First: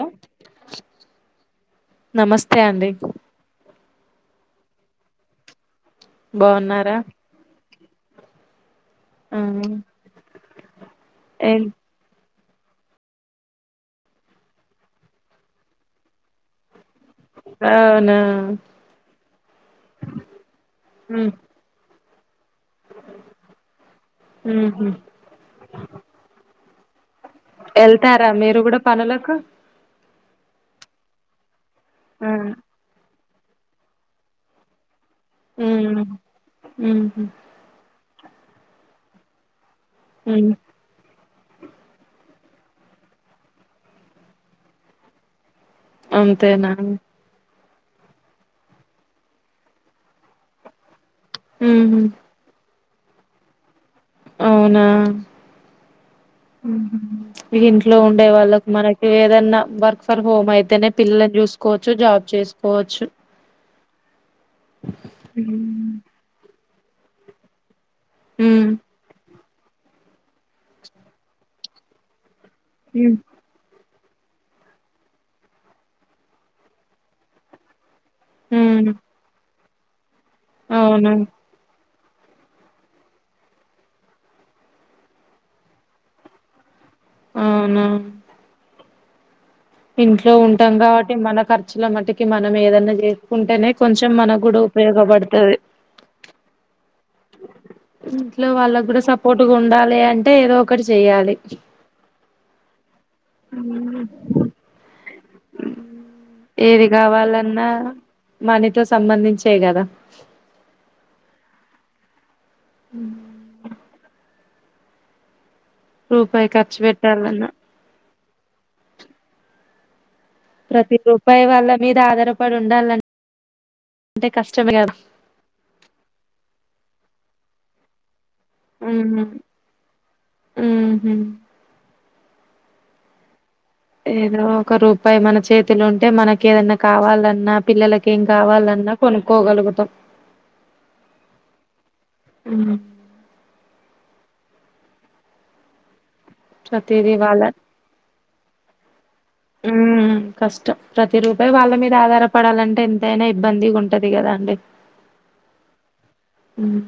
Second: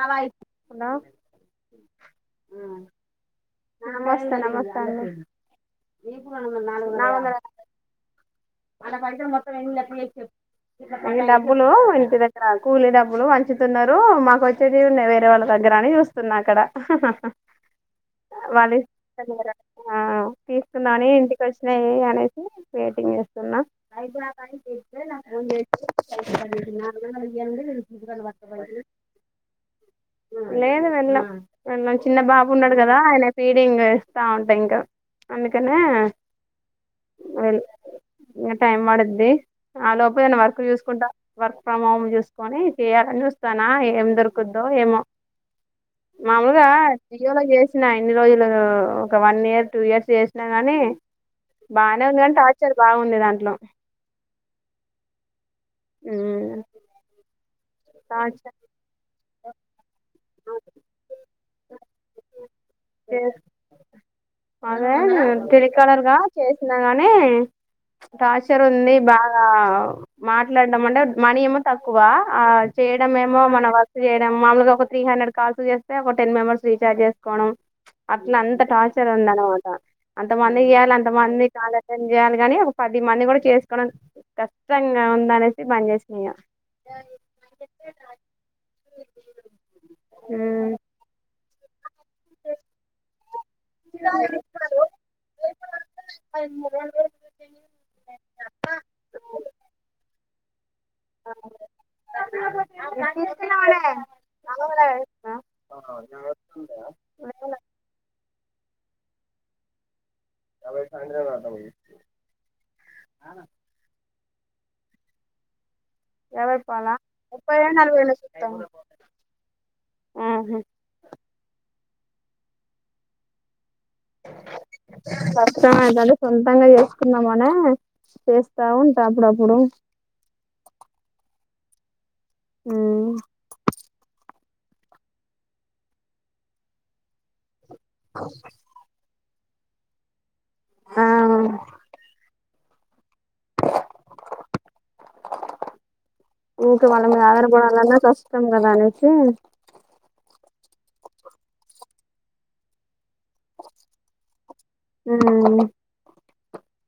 Hello ఉన్నా నమస్తే అండి నమస్తే నమస్తే అండి బాగున్నారా [unintelligible] ఆ డబ్బులు [inaudible] ఇక్కడ కూలీ డబ్బులు వంచుతున్నారు. మాకు వచ్చేటివి ఉన్నాయి వేరే వాళ్ళ దగ్గర అని చూస్తున్న అక్కడ అవునా ఆ తీసుకుంన్నా ఇంటికి వచ్చినయి అనేస్ వెయిటింగ్ చేస్తున్నా ఉహు వెళ్తారా మీరు కూడా పనులకు లేదు వెళ్ల మరి నాక్ చిన్న ఆ బాబు ఉన్నాడ్ కదా అయినా ఫీడింగ్ ఇస్తా ఉంటా ఇంకా అందుకనే హ్ హ్ ఇగ టైం పడుద్ది ఆ లోపే ఉమ్ వర్క్ చూసుకుంటా వర్క్ ఫ్రమ్ హోమ్ చూస్ సుకొని చేయాలని చూస్తానా ఏం దొరుకుద్దో ఏమో మామూలుగా అంతేనా ఉద్యోగం చేసి ఇన్ని రోజులు ఒక వన్ ఇయర్ టూ ఇయర్స్ చేసినా గానీ ఉహు బానే ఉంది గానీ టార్చ్ బాగుండే దాంట్లో అవునా ఉమ్. ఇంట్లో ఉండే టార్చర్ వాళ్ళకు మనకి ఏదన్నా వర్క్ ఫ్రమ్ హోమ్ అయితేనే పిల్లని చూసుకు- [unintelligible] జాబ్ చేసుకోవచ్చు చేస్- అదే టెలీ కాలర్ గా చేసి గానే టార్చర్ ఉమ్ ఉంది బాగా ఆ మాట్లాడదాం అంటే మనీ ఏమో తక్కువ ఆ చేయడం ఏమో మన వర్క్ చేయడం మామలుగా ఒక త్రీ హండ్రెడ్ కాల్స్ చేస్తే ఒక టెన్ మెంబర్స్ జార్జస్ కోడం అట్లా అంత ఉమ్ టార్చర్ ఉండ వ అంతమందికి చెయ్యాలి అంటే అవును మంది కాలేజీ చేయాలి కాని ఒక పది మంది కూడా చేసుకోవడం కష్టంగా ఉంద అనేసి బంద్ చేసిన ఇక అవునా ఇంట్లో ఉంటాం ఉమ్. కాబట్టి మనకర్చ ఇట్ల మట్కి మనం ఏదన్నా చేసుకుంటేనే కొంచెం మనకు కూడా ఉపయోగపడుతది ఇంట్లో వాళ్ళకు కూడా సపోర్ట్గా ఉండాలి అంటే టే ఏదో ఒకటి ఒక్కటి చెయ్యాలి ఆ, ఏది కావాలన్నా మనీతో సంబంధించి దే కదా ఆ రూపాయి ఖర్చు పెట్టాలన్నా తం ప్రతి రూపాయా వాళ్ళ మీద ఆధారపడి ఉండాలన్ కష్టమా అద [unintelligible] సొంతంగా చేస్ కున్నమనే చేస్తా ఉంటా ఉహు అప్పుడప్పుడు ఉహు ఆ ఏదో ఒక రూపాయి మన చేతిలు ఉంటే మనకి ఏదన్నా కావాలన్నా పిల్లలకి ఏం కావాలన్నా కొను క్కోగలుగుతాం ఆ ఉ ఊకే వాళ్ళ ఆదర పడాలన్నా కష్టం కదా అనేసి ఉమ్ కష్టం ప్రతి రూపాయి వాళ్ళ మీద ఆధారపడాలంటే ఎ ఎదైనా ఇబ్బంది ఉంటది. కదా అండి ఉమ్. హ్మ్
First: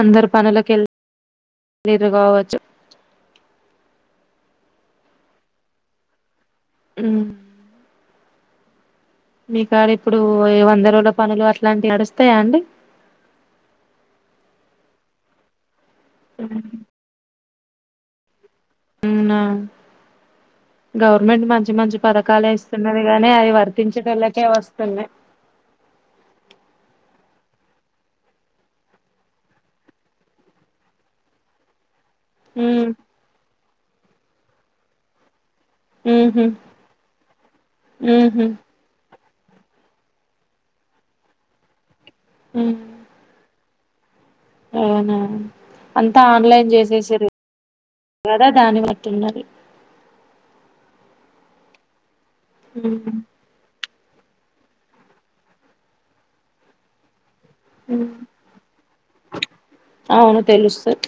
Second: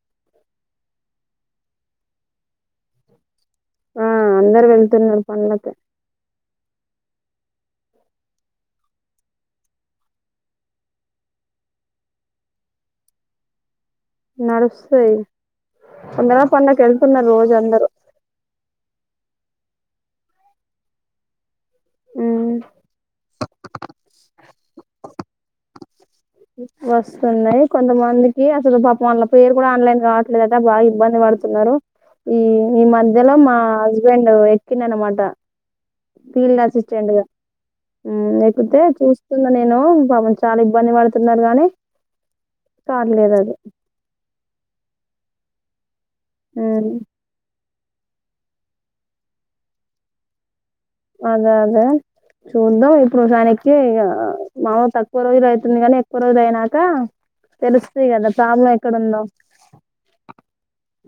అందరు పనులకి వెళ్ళతాలేరు కావచ్చు. ఆ అందరు వెళ్తున్నారు పనులకి హ్మ్ మీకా అడ ఇప్పుడు వందరోల పనులు అట్లాంటివి నడుస్తాయా అండి. నడుస్తాయ్ వందరోలా పనులకి కేళ్తూన్నారు రోజు ఇగా అందరూ అవునా గవర్నమెంట్ మంచి మంచి పథకాలు ఇస్తున్నదిగానే అది వర్క్ దీంచొటోళ్ళకే వస్తున్నాయి. వస్తున్నాయి కొంతమందికి అసలు పాప వాళ్ళ పేరు కూడా ఆన్లైన్ కావట్లేదుంటే బాగా ఇబ్బంది పడుతున్నారు ఈ ఈ ఉమ్ మధ్యలో మా హస్బెండ్ ఎక్కిన అనమాట ఉహు ఫీల్డ్ అసిస్టెంట్గా ఉహు లేకపోతే చూ నేను పాపం చాలా ఇబ్బంది పడు పడుతుందారుగాని ఉమ్ కార్ లేద్ అది అవునా అంతా ఆన్లైన్ చేసేషింరు త కదా దాని బట్టి ఉన్నది. అదే అదే చూద్దాం ఉమ్ ఇప్పుడు [unintelligible] ఇగా మామూలు తక్కువ రోజులు అవుతుంది. కానీ ఎక్కువ రోజులు అయినాక తెలుస్తాయి కదా ప్రాబ్లం ఎక్కడుందో అవును తెలుస్తది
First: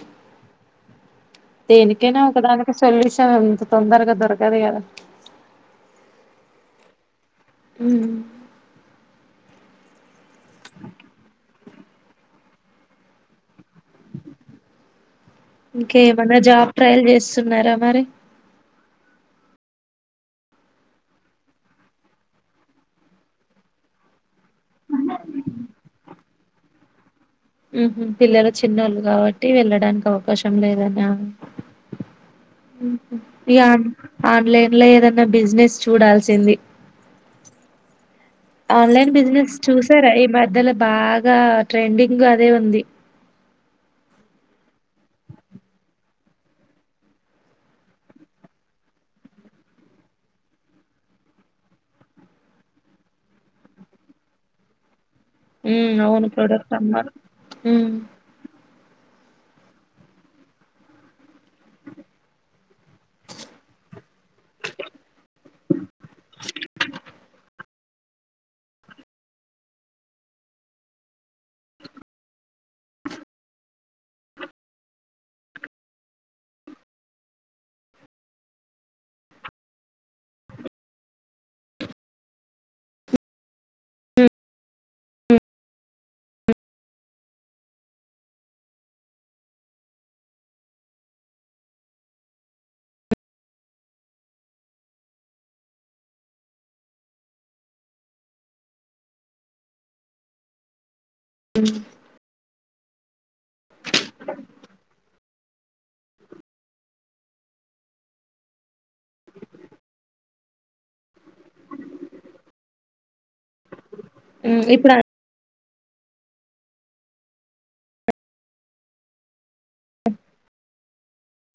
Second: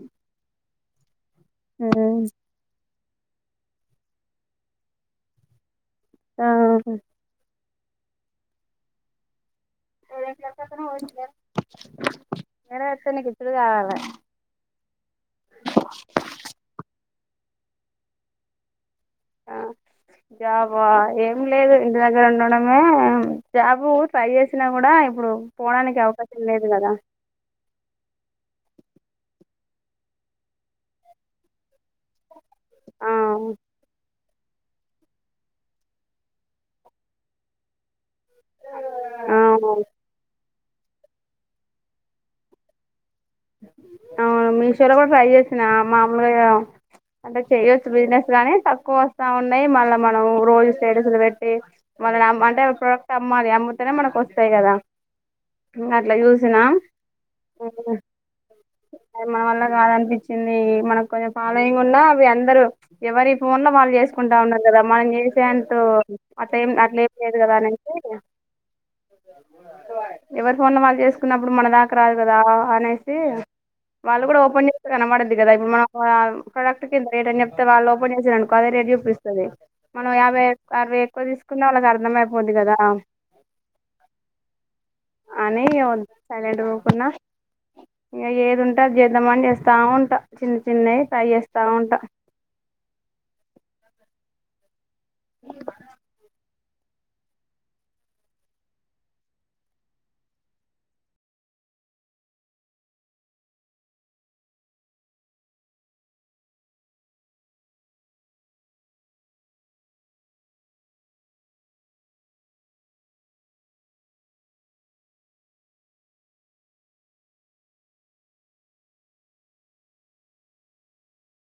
దేనికైనా ఒకదానికి సొల్యూషన్ అంత తొందరగా దొరకదు. కదా ఆహ [unintelligible] [unintelligible] ఇంక ఏమన్నా జాబ్ ట్రయల్ చేస్ స్తూన్నారా మరి ఆ జబా ఏం లేదు ఇంటి దగ్గర ఉండడమే జాబు ట్రై చేసినా కూడా ఇప్పుడు పోవడానికి అవకాశం లేదు కదా ఉ హ్మ్ పిల్లల చిన్నోళ్ళు కాబట్టి వెళ్ళడానికి అవకాశం లేదనా ఆ ఇగా ఆన్లైన్ లో ఏదన్నా బిజినెస్ చూడాల్సింది. ఆన్లైన్ ఆ బిజినెస్ చూసారా ఈ మ ద్దల బాగా ట్రెండింగ్ అదే ఉంది అవును మీషోలో కూడా ట్రై చేసిన మామూలుగా అంటే చెయొచ్చు బిజినెస్ కానీ తక్కువ వస్తా ఉన్నాయి మళ్ళా మనం రోజు స్టేటస్లు పెట్టి మళ్ళనిమ్ అంటే ప్రోడక్ట్ అమ్మాలి అమ్ముతేనే మనకు వస్తాయి కదా హ్మ్ అట్లా అవును చూసినా ప్రొడక్ట్ అమ్మాలి అది మన వల్ల కాదనిపించింది మనకు కొంచెం ఫాలోయింగ్ ఉన్నా అవి అందరూ ఎవరి ఫోన్ లో వాళ్ళు చేసుకుంటా ఉన్నారు కదా మనం చేసేంటు అట్ ఏం అట్లే ఏం లేదు కదా అని ఎవరి ఫోన్లో వాళ్ళు చేసుకున్నప్పుడు మన దాకా రాదు కదా అనే వాళ్ళు కూడా ఓపెన్ చేస్తే కనబడుద్ది కదా ఇప్పుడు మనం ప్రొడక్ట్ కి రేట్ అని చెప్తే వాళ్ళు ఓపెన్ చేసారునుకో అదే రేట్ చూపిస్తది మనం యాభై అరవై ఎక్కువ తీసుకున్నా వాళ్ళకి అర్థంమయిపోద్ది కదా అని సైలెంట్గా ఉకున్నా ఏది ఉంటా అది చేద్దామని చేత్తావుంటా చిన్న చిన్నవి ట్రై చేస్తా ఉంటా ఏ హ్మ్ హ్ హ్మ్ ఇప్పుడు